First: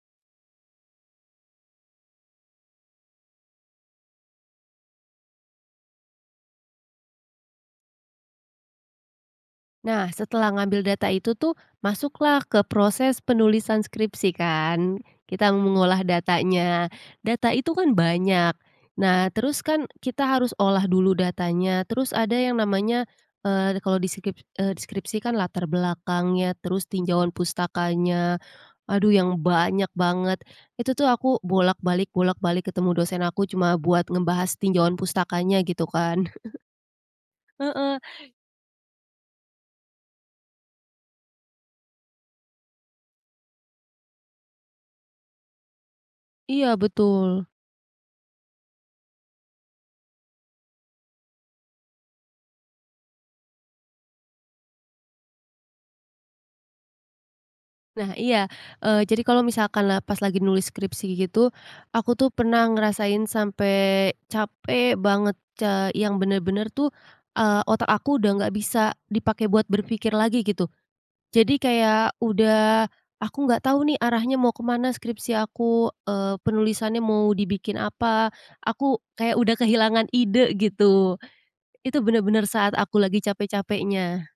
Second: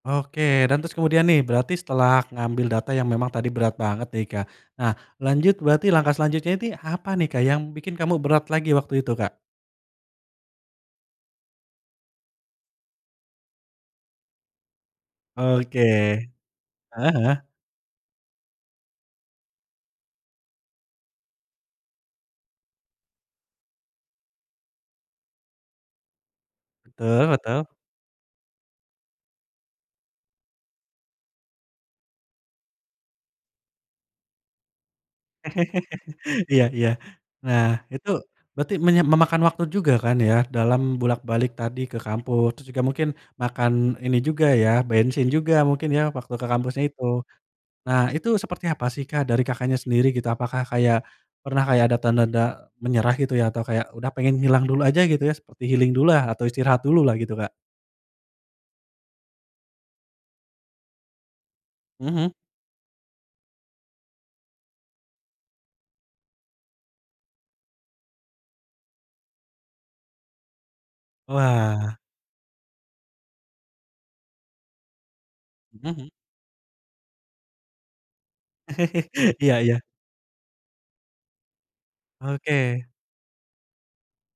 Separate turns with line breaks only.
Oke, dan terus kemudian nih, berarti setelah ngambil data yang memang tadi berat banget nih Kak, nah lanjut, berarti langkah selanjutnya ini, apa nih Kak, yang bikin kamu berat lagi waktu itu Kak?
Nah, setelah ngambil data itu tuh, masuklah ke proses penulisan skripsi kan, kita
Oke,
mengolah datanya,
heeh heeh.
data itu kan banyak. Nah, terus kan kita harus olah dulu datanya, terus ada yang namanya eee, kalau di skrip eee, di skripsi kan latar belakangnya, terus
Betul
tinjauan
betul.
pustakannya. Aduh yang banyak banget, itu tuh aku bolak balik bolak balik ketemu dosen aku, cuma buat ngebahas tinjauan pustakannya gitu kan.
Iya iya. Nah
Heeh.
itu berarti menya memakan waktu juga kan ya dalam bolak-balik tadi ke kampus. Terus juga mungkin, makan ini juga ya bensin juga mungkin ya, waktu ke
Iya,
kampusnya itu.
betul.
Nah itu seperti apa sih Kak, dari Kakaknya, sendiri gitu? Apakah kayak, pernah kayak ada tanda-tanda menyerah gitu ya atau kayak udah pengen hilang dulu aja gitu ya seperti healing dulu lah atau istirahat dulu lah, gitu Kak?
Nah iya, eee, jadi kalau misalkan la pas lagi nulis skripsi gitu,
Mhm
aku
mhm.
tuh pernah ngerasain sampai capek banget, ca yang bener-bener tuh, eee, otak aku udah enggak bisa dipakai buat berpikir lagi gitu, jadi
Wah.
kayak udah, aku enggak tahu nih arahnya mau kemana skripsi aku,
Mhm, hmm.
eee, penulisannya mau dibikin apa, aku kayak
Iya
udah
iya.
kehilangan ide gitu, itu benar-benar saat
Oke.
aku lagi capek-capeknya.